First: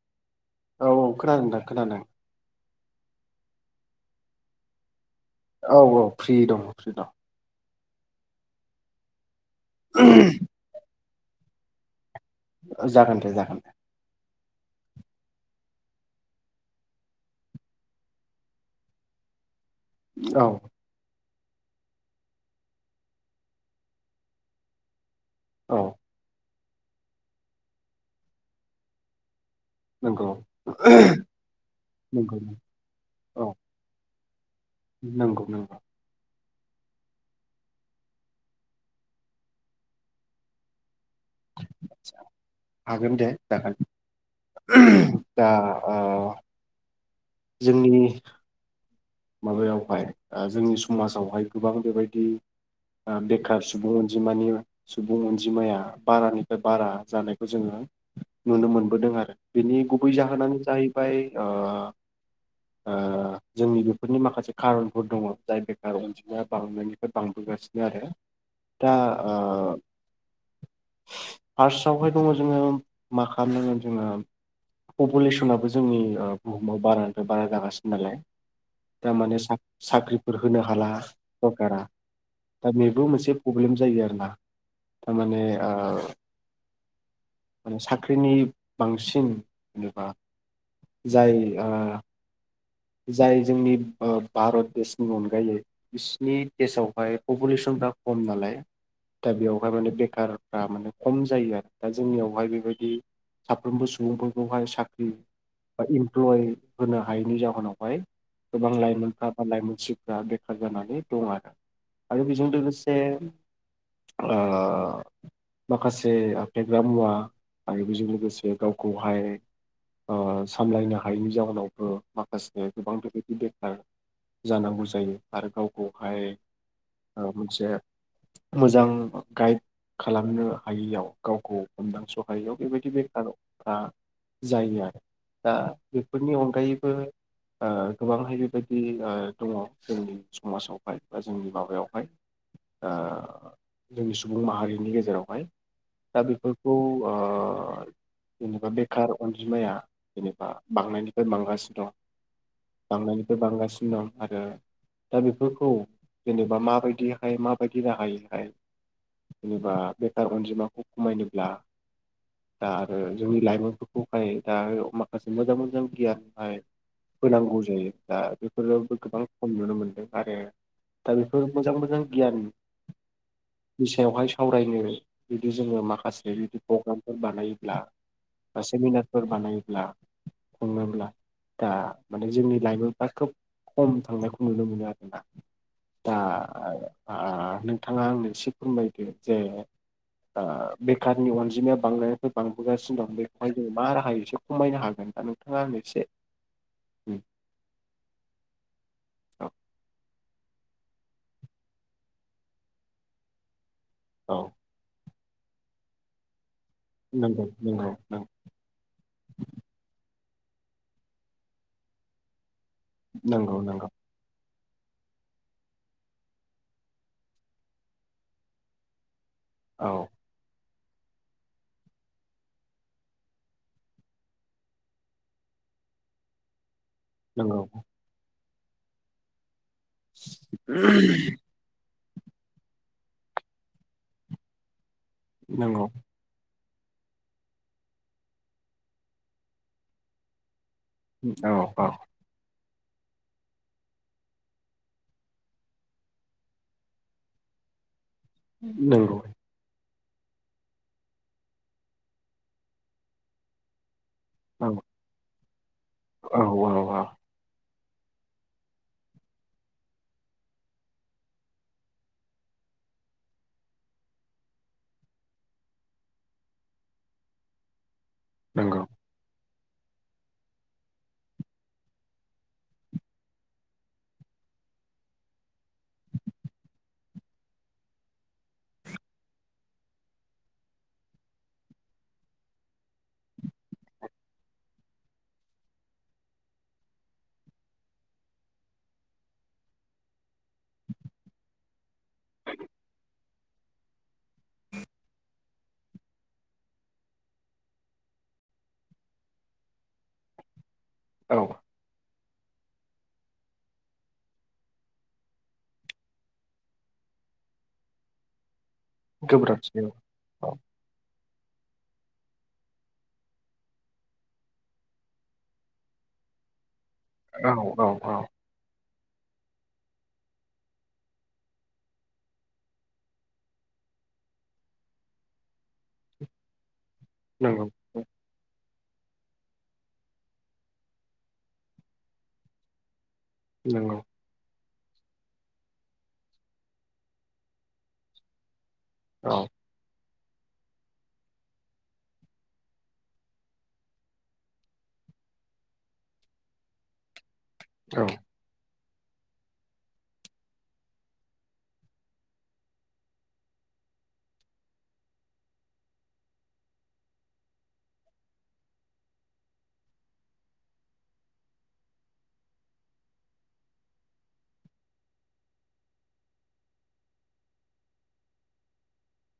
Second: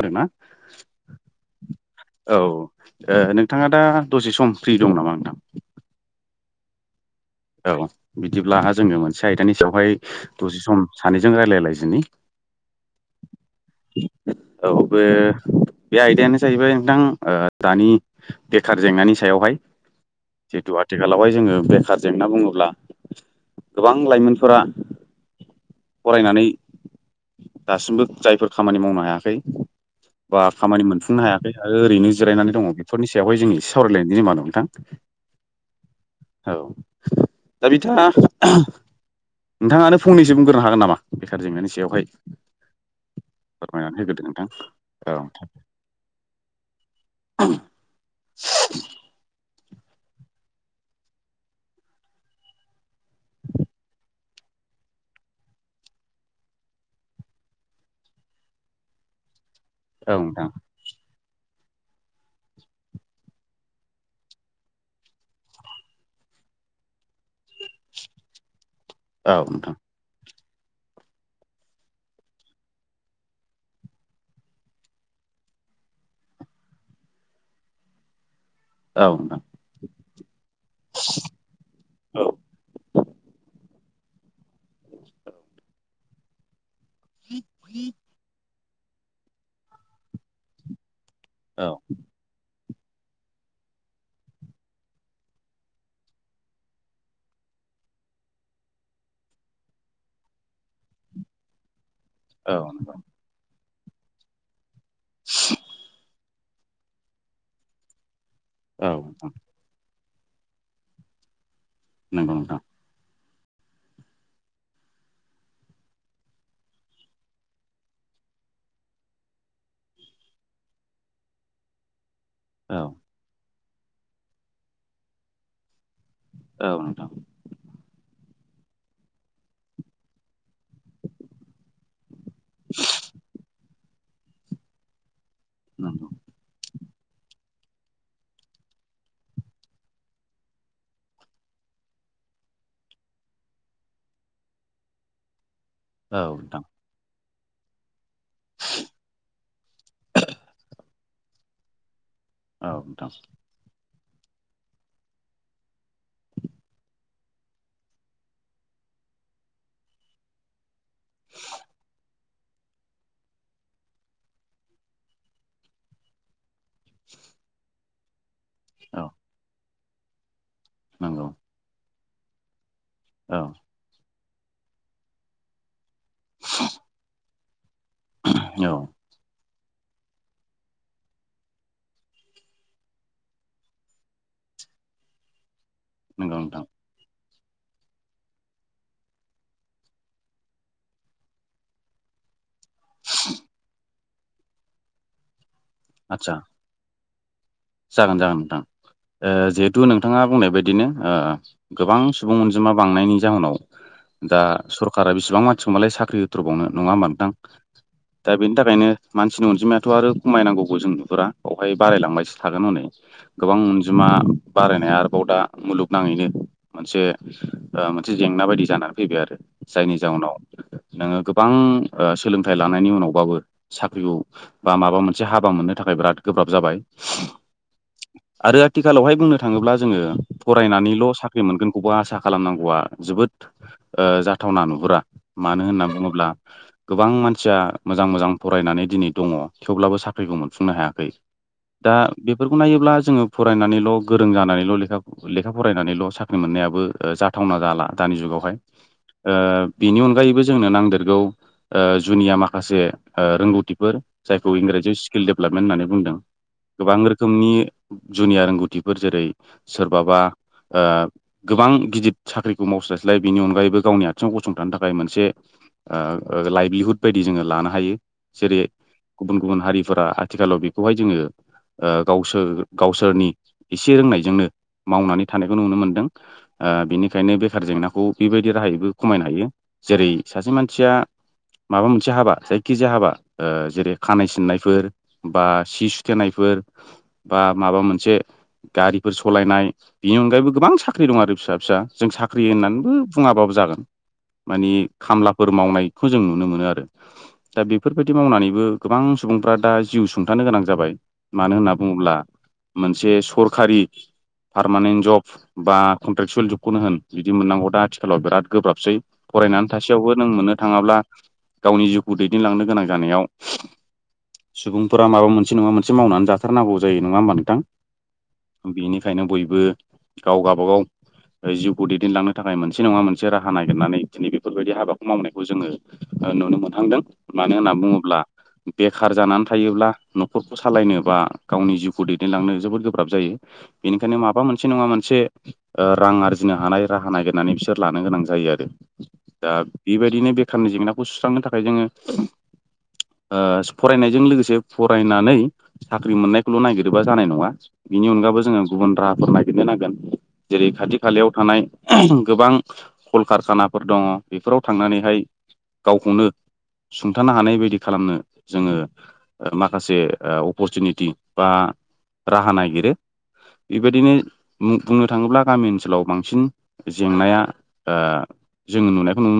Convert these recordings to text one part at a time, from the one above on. बोरमा। औ-औ खोनादोंदां खोनादों। ओ नोंथाङा दा दसे सम फ्रि दङ नामा नोंथां। औ औ फ्रि दं फ्रि दं। औ बिदिब्ला जोङो मोनसे आयदानि सायावहाय दं दसे सम सानैजों रायलायलायजोनि। ओ जागोन दे जागोन दे। औ बे। बे आयदायानो जाहैबाय नोंथां ओ दानि बेखार जेंनानि सायावहाय। औ जेतु आथिखालावहाय जोङो बेखार। जेंना बुङोब्ला गोबां लाइमोनफोरा औ फरायनानै। दासिमबो जायफोर खामानि मावनो हायाखै। नंगौ बा खामानि मोनफुंनो हायाखै आरो ओरैनो नंगौ जिरायनानै दङ बेफोरनि सायावहाय जों एसे सावरायलायनायनिमा दङ। नंगौ-नंगौ। औ दा बिथाङा नोंथाङानो फंनैसो बुंग्रोनो हागोन नामा। बेखार जेंनानि सायावहाय। हागोन दे फोरमायनानै होग्रोदो नोंथां औ दागोन दा ओ। जोंनि। माबायावहाय ओ जोंनि समासावहाय गोबां बेबायदि ओ बेखार सुबुं। जिमानियो सुबुं अनजिमाया बारानिफ्राय बारा जानायखौ जोङो नुनो मोनबोदों आरो। बिनि गुबै नोंथां जाहोनानो जाहैबाय ओ-ओ जोंनि। बेफोरनि माखासे कारनफोर दङ जाय बेखारार अनजिमाया बांनायनिफ्राय बांबोगासिनो आरो। दा औ नोंथां ओ। [unintelligible] फार्स्टावहाय दङ जोङो मा खालामनांगोन जोङो। पपुलेसनाबो जोंनि ओ बुहुमाव बारानिफाय बारा जागासिनो नालाय। औ थारमाने नोंथां साख साख्रिफोर होनो हाला सरखारा। औ दा बेबो मोनसे प्रब्लेम जायो आरो। जेनेबा थारमाने ओ साख्रिनि। बांसिन जेनेबा। जायो औ ओ। जाय जोंनि ओ भारत देशनि अनगायै बिसिनि देशावहाय पपुलेसन। दा खम नालाय दा बेयावहाय माने बेखारफ्रा माने खम जायो आरो दा जोंनियावहाय औ बेबायदि नोंथां साफ्रोमबो सुबुंफोरखौहाय साख्रि बा इमप्लय होनो हायैनि जाहोनावहाय गोबां औ लाइमोनफ नोंथां बा लाइमोन बेखार जानानै दं आरो आरो नंगौ बेजों नोंथां लोगोसे ओ माखासे फेग्रा मुवा आरो बेजों लोगोसे गावखौहाय ओ सामलायनो हायैनि जाहोनावबो माखासे औ गोबांथदि बेखार जानांगौ जायो आरो गावखौ हाय औ नोंथां मोनसे मोजां गाइड खालामनो हायैयाव गावखौ हमदांस' हायैयाव बेबायदि बेखारारफ्रा जायो आरो। दा नंगौ बेफोरनि अनगायैबो ओ गोबांहाय बेबायदि दङ जोंनि समाजावहाय बा जोंनि माबायावहाय ओ जोंनि सुबुं माहारिनि गेजेरावहाय दा औ नोंथां बेफोरखौ ओ जेनेबा बेखार अनजिमाया जेनेबा बांनायनिफ्राय बांगासिनो दं। औ नोंथां बांनायनिफ्राय बांगासिनो दं। आरो दा बेफोरखौ जेनेबा माबायदिहाय माबायदि राहायैहाय जेनेबा बेखार अनजिमाखौ खमायनोब्ला दा आरो जोंनि लाइमोनफोरखौहाय दा माखासे मोजां मोजां गियानहाय होनांगौ जायो दा बेफोरावबो औ गोबां खम नुनो मोनदों आरो दा नंगौ बेफोर मोजां मोजां औ गियाननि सायावहाय स सावरायनो जुदि जोङो माखासे जुदि प्रग्रामफोर बानायोब्ला बा औ सेमिनारफोर बानायोब्ला खुङोब्ला दा माने जोंनि लाइमोनफ्रा खोब खम थांनायखौ नुनो मोनो आरोना। दा नोंगौ नोंथां। ओ नोंथाङा आंनो एसे फोरमायदो जे ओ बेखारनि अनजिमाया बांनायनिख्रुय बांबोगासिनो दं बेखाय जों मा राहायो एसे खमायनो हागोन दा नोंथाङा आंनो इसे आदसा उम जागोन जागोन नोंथां ओ औ जिहेथु नोंथाङा बुंनाय बाय दिनो ओ गोबां सुबुं अनजिमा बांनायनि जाहोनाव दा औ सरखारा बि बिसिबां मानसिखौ मालाय साख्रि होथ्र'बावनो नङा मोनदां नंगौ नंगौ नों दा बेनि थाखायनो मानसिनि अनजिमायाथ' आरो खमायनांगौबो जों नुहुरा बेावहाय बारायलांबायसो थागोन हनै नंगौ गोबां नंगौ अनजिमा बारायनाया आरोबाव दा मुलुगनाङैनो मोनसे मोनसे जेंना बायदि जानानै फैबाय आरो। औ जायनि जाउनाव नोङो गोबां सोलोंथाइ लानायनि उनावबाबो साख्रिखौ बा माबा मोनसे हाबा मोननो था खाय बिराद गोब्राब जाबाय। नोंगौ आरो आथिखालावहाय बुंनो थाङोब्ला जोङो फरायनानैल' साख्रि मोनगोनखौबो आसा खालामनांगौआ जोबोदओ जाथावना नुहुरा मानो नंगौ होनना बुङोब्ला गोबां मानसिया मोजां मोजां फरायनानै दिनै दङ थेवब्लाबो साख्रिबो मोनफुंनो हायाखै औ औ दा बेफोर खौ नायोब्ला जोङो फरायनानैल' गोरों जानानैल' लेखा फरायनानैल' साख्रि मोननायाबो जाथावना जाला। दानि जुगावहाय नंगौ ओ बेनि अनगायैबो जोंनो नांदेरगौ जुनिया माखासे रोंगौथिफोर जायखौ औ इंराजियाव स्किल डेभेलपमेन्ट होननानै बुंदों औ औ गोबां औ रोखोमनि जुनियार रोंगौथिफोर जेरै सोरबाबा ओ गोबां गिदिर साख्रिखौ मावस्लायस्लाय बेनि अनगायैबो गावनि आथिङाव गसंथानो थाखाय मोनसे ओ ओ लाइभलिहुद बायदि जोङो लानो हायो। जेरै नंगौ गुबुन गुबुन हारिफोरा आथिखालाव बेखौहाय जोङो ओ गावसोर गावसोरनि एसे रोंनायजोंनो मावनानै थानायखौ नुनो मोनदों ओ बेनिखायनो बेखार जेंनाखौ बेबायदि राहायैबो खमायनो हायो। जेरै सासे मानसिया माबा मोनसे हाबा जायखिजाया हाबा ओ जेरै खानाय सिननायफोर बा सिु टेनायफोर बा माबा मोनसे गारिफोर सलायनाय बिनि अनगायैबो गोबां साख्रि दं आरो फिसा फिसा जों साख्रि होननानैबो बुङाबाबो जागोन। मानि खामलाफोर मावनायखौ जों नुनो मोनो आरो दा बेफोरबायदि मावनानैबो गोबां सु सुबुंफ्रा दा जिउ सुंथानो गोनां जाबाय औ मानो होनना बुङोब्ला मोनसे सरखारि पारमानेन्ट जब बा कन्ट्रेकसुयेल जबखौनो होन बिदि मोननांगौ दा आथिखालाव बिराद। गोब्राबसै फरायनानै गोब्राबसै औ थासेयावबो नों मोननो थाङाब्ला। गावनि जिउखौ दैदेनलांनो गोनां जानायाव सुबुंफोरा माबा मोनसे नङा मोन। एसे मावनानै जाथारनांगौ जायो नङा होमबा औ नोंथां औ औ बेनिख। थाखायनो बयबो गाव गावबागाव। जिउखौ दैदेनलांनो थाखाय मोनसे नङा मोनसे राहा नागिरनानै दिनै बेफोरबायदि हाबाखौ मावनायखौ जोङो। नुनो मोनथांदों मानो नंगौ होनना बुङोब्ला बेखार जानानै थायोब्ला न'खर। खौ सालायनो बा गावनि जिउखौ दैदेनलांनो जोबोद गोब्राब जायो नंगौ बेनिखायनो माबा मोन। मोनसे नङा मोनसे रां आरजिनो हानाय राहा नागिरनानै बिसोर लानो गोनां जायो आरो। औ दा बेबायदिनो बेखारनि जेंनाखौ सुस्रांनो थाखाय जोङो। ओ फरायनायजों लोगोसे फरायनानै। साख्रि मोननायखौल' नागिरोबा जानाय नङा औ बिनि अनगाबबो जोङो। गुबुन राहाफोर नागिरनो नांगोन जेरै खाथि खालायाव थानाय गोबां कलकारखाना। फोर दङ बेफोराव थांनानैहाय गावखौनो सुंथानो हानाय बायदि खालामनो जोङो ओ माखासे। ओ अपरसुनिटि बा राहा नागिरो। बेबायदिनो मुं बुंनो थाङोब्ला गामि ओनसोलाव बांसिन जेंनाया ओ। जोङो नुनायखौ नु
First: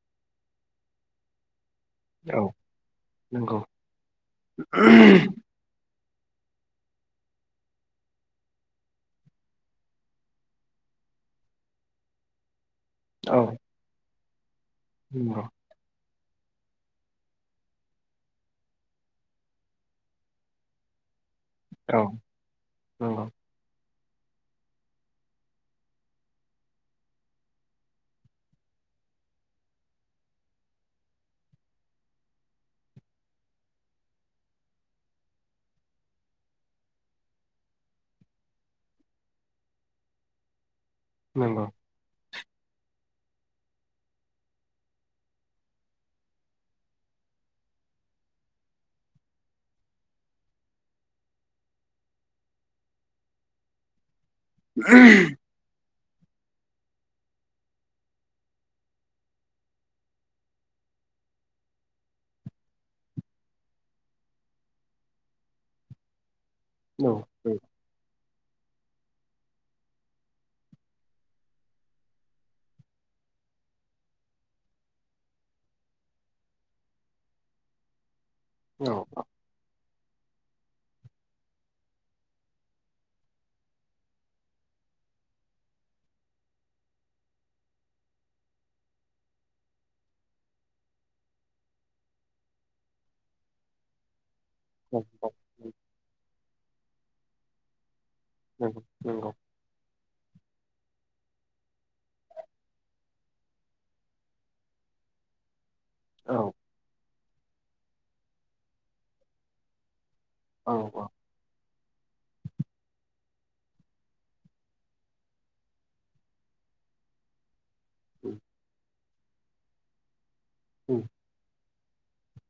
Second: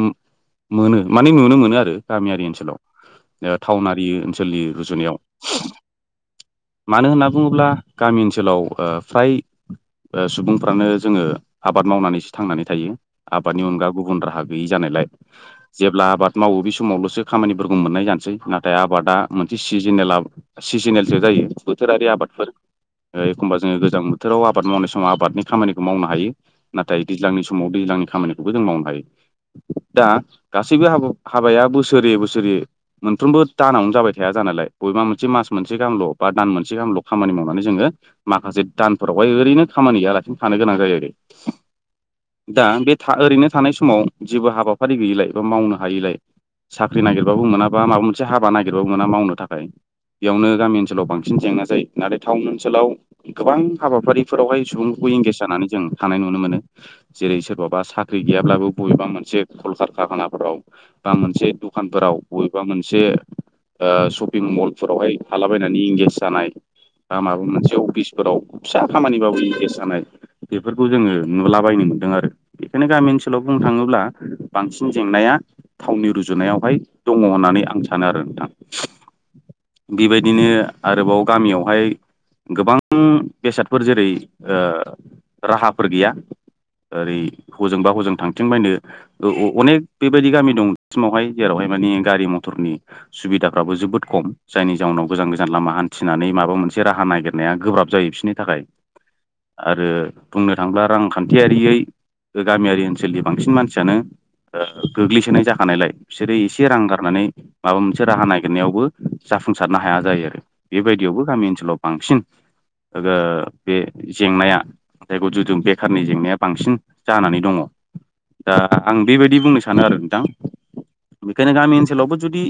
मोनो माने नुनो मोनो आरो। औ गामियारि ओनसोलाव ओ नंगौ टाउनारि ओनसोलनि रुजुनायाव। मानो होनना बुङोब्ला गामि ओनसोलाव ओ फ्राय। ओ सुबुंफ्रानो जोङो आबाद मावनानैसो थांनानै थायो औ आबादनि अनगा गुबुन राहा गैयि जानायलाय नंगौ जेब्ला आबाद मावो बे समावल'सो खामानिफोरखौ मोननाय जानोसै नाथाय आबादा मोनसे सिजेनेलयव सिजोनेलसो जायो औ बोथोरारि आबादफोर एखमबा जोङो गोजां मोनो बोथोराव आबाद मावनाय समाव आबादनि खामानिखौ मावनो हायो नाथाय दैज्लांनि समाव दैज्लांनि खामानिखौबो जों मावनो हायो दा गासैबो हाबाया बोसोरै बोसोरै मोनफ्रोमबो दानावनो जाबाय थाया ज [unintelligible] [inaudible] [unintelligible] मोनसे मास मोनसे गाहल' बा दान मोनसे गाहामल' खामानि मावनानै जोङो माखासे दानफोरावहाय ओरैनो खाम गया। सि थानो गोनां जायोे। नंगौ दा बे था ओरैनो थानाय समाव जेबो हाबाफारि गैयिलाय बा मावनो हायिलाय। साख्रि नागिरबाबो मोना बा माबा मोनसे हाबा नागिरबाबो मोना मावनो थाखाय। बेयावनो गामि ओनसोलाव बांसिन जेंना जायो नाथाय टाउन ओनसोलाव गोबां हाबाफारि। फोरावहाय सुबुंफोरखौ इंगेज जानानै जों। थानाय नुनो मोनो जेरै सोरबाबा साख्रि गैयाब्लाबो बबेबा मोनसे कलकार खाखानाफोराव। बा मोनसे दखानफोराव बबेबा मोनसे ओ शपिं मल। फोरावहाय हालाबायनानै इंगेज जानाय नंगौ औ बा माबा मोनसे अफिस। फोराव फिसा खामानिबाबनि गेस जानाय बेफोरखौ जोङो नुलाबायनो मोन्दों आरो। बेखायनो गामि ओनसोलाव बुंनो थाङोब्ला बांसिन जेंनाया थावनि रुजुनायावहाय दङ होननानै। आं सानो आरो नोंथां। [unintelligible] [inaudible] बेबायदिनो आरोबाव गामियावहाय। गोबां बेसादफोर जेरै राहाफोर गैया ओरै हजोंबा हजों थांथिं बायनो अनेक बेबायदि गामि दंसिमावहाय जेरावहाय माने गारि मथरनि सुबिदाफ्राबो जोबोद खम जायनि औ जाउनाव औ गोजान गोजान लामा हान्थिनानै माबा मोनसे राहा नागिरनाया गोब्राब जायो बिस नि थाखाय नंगौ नंगौ आरो बुंनो थांब्ला रांखान्थियारियै गामियारि ओनसोलनि बांसिन मानसियानो गोग्लैसोनाय जाखानायलाय बिसोरो औ एसे रां गारनानै माबा मोनसे राहा नागिरनायावबो जाफुंसारनो हाया जायो आरो औ औ बेबायदियावबो गामि ओनसोलाव बांसिन ओ बे जेंनाया जायखौ बेखारनि जेंनाया बांसिन जानानै दङ उम, दा आं बेबायदि बुंनो सानो आरो नोंथां। उम, बेखायनो गामि ओनसोलाव ओनसोलावबो जुदि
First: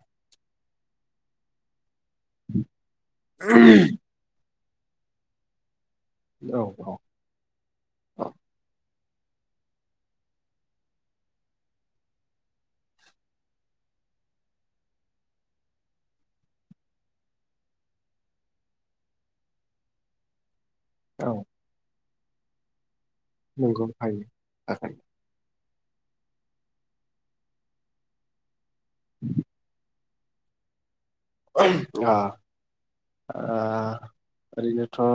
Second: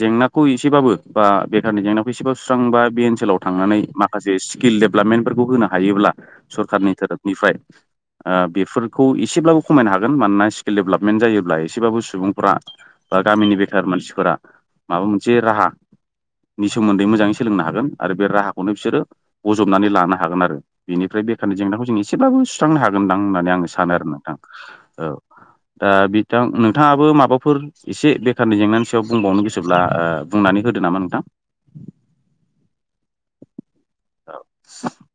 जेंनाखौ एसेबाबो, बा बेखारनि जेंनाखौ बेसेबां सुस्रांबा बे ओनसोलाव थांनानै। माखासे स्किल डेभेलपमेन्टफोरखौ होनो हागोन। हायोब्ला औ सरखारनि थोरोबनिफ्राय औ ओ बेफोर [unintelligible] एसेब्लाबो खमायनो हागोन। मानोना स्किल डेभेलपमेन्ट जायोब्ला, एसेबाबो सुबुंफोरा बा गामिनि बेखार मानसिफोरा माबा मोनसे राहा [unintelligible] सोमोन्दै मोजाङै सोलोंनो हागोन आरो बे राहाखौनो बिसोरो बजबनानै लानो हागोन आरो। बिनिफ्राय औ बेखारनि जेंनाखौ जों एसेब्लााबबो सुस्रांनो हागोनदां होननानै आं नंगौ सानो आरो हायो नोंथां। हागोन औ। दा बिथां, नोंथाङाबो माबाफोर एसे बेखारनि जेंनानि सायाव बुंबावनो गोसोब्ला ओ बुंनानै होदो नामा नोंथां? ओ औ ओरैनोथ'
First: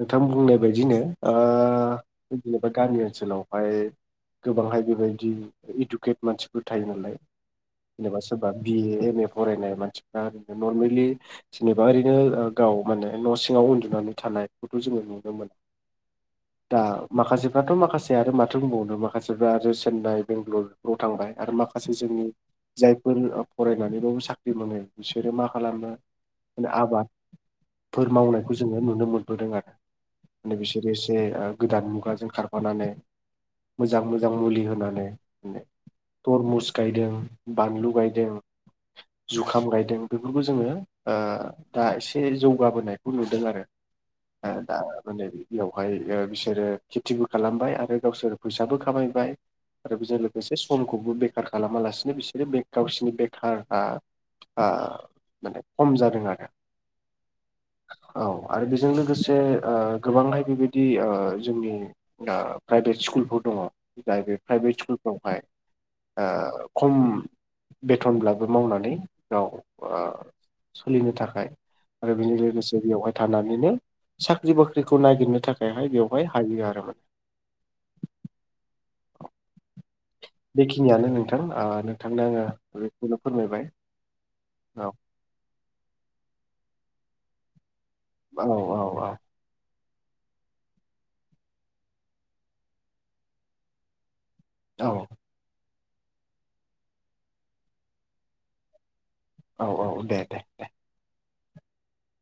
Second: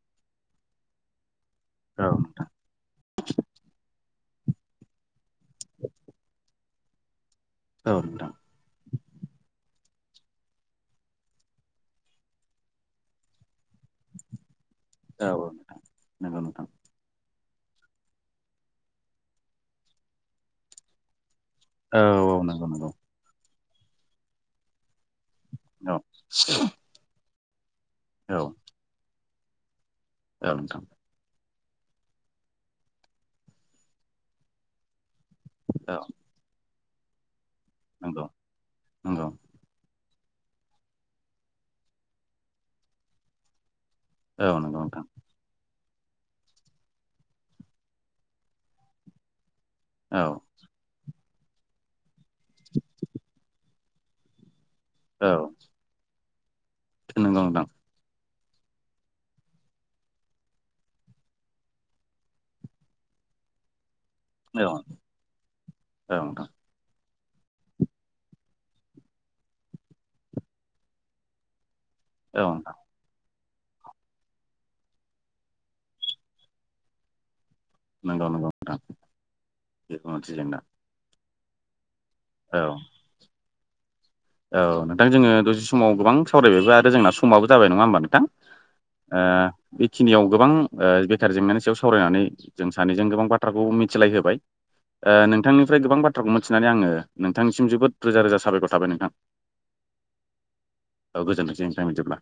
नोंथां बुंनाय बायदिनो। ओ जेनेबा गामि ओनसोलावहाय गोबांहाय बेबायदि इडुकेट मानसिफोर थायो नालाय। औ नोंथां औ जेनेबा नोंथां सोरबा बि ए एम ए फरायनाय [unintelligible] मानसिफ्रा ओरैनो नरमेलि जेनेबा ओरैनो गाव माने न' सिङाव उन्दुनानै थानाय [unintelligible] जोङो नुनो औ मोनो नोंथां नंगौ नोंथां दा माखासे दाथ' माखासे आरो माथो बुंबावनो, माखासेफ्रा आरो चेन्नाइ बेंगालराव थांबाय। आरो माखासे औ जोंनि औ नंगौ नंगौ जायफोर फरायनानैबाबो साख्रि मानो [unintelligible] बिसोरो मा खालामो औ [unintelligible] आबादफोर औ मावनायखौ जोङो नुनो मोनबोदों आरो। औ माने नोंथां बिसोर एसे गोदान मुगाजों खारफानानै मोजां- मोजां मुलि होनानै। औ तरमुस गायदों, बानलु नंगौ गायदों, नंगौ जुखाम गायदों। बेफोरखौ जोङो, ओ दा एसे जौगाबोनायखौ नुदों आरो। औ [unintelligible] नंगौ नोंथां बेवहाय बिसोरो खेथिबो खालामबाय आरो गावसोर फैसाबो खामायबाय। आरो औ बेजों लोगोसे समखौबो बेखार खालामालासिनो बिसोरो बे गावसिनि बेखारा ओ माने खम जादों आरो। नोंगौ नोंथां। औ आरो बेजों लोगोसे लोगोसे ओ गोबांहाय बेबायदि जोंनि प्राइभेट स्कुलफोर दङ। जाय बे औ प्राइभेट स्कुलफ्रावहाय औ नोंथां ओ खम बेथनब्लाबो मावनानै गाव ओ सोलिनो थाखाय आरो बेनि औ नोंथां लोगोसे बेयावहाय थानानैनो साख्रि -बाख्रिखौ नायगिरनो थाखायहाय, बेवहाय हायो आरो माने नंगौ नंगौ नोथां बेफोर मोनसे जेंना बेखिनियानो नोंथां, नोंथांनो औ आङो बेखौनो फोरमायबाय। औ नोंथां, जोङो दसे समाव गोबां सावरायबायबो आरो जोंना समाबो जाबाय नङा होमबा? औ नोथां। बेखिनियाव गोबां ओ बेखार जेंनानि सायाव सावरायनानै जों सानैजों गोबां बाथ्राखौ मिथिलाय होबाय। औ ओ नोंथांनिफ्राय गोबां बाथ्राखौ मिथिनानै, आङो नोंथांनिसिम जोबोद रोजा -रोजा साबायखर थाबाय नोंथां। औ औ दे दे दे। औ गोजोनथोंसै नोंथां बिदिब्ला।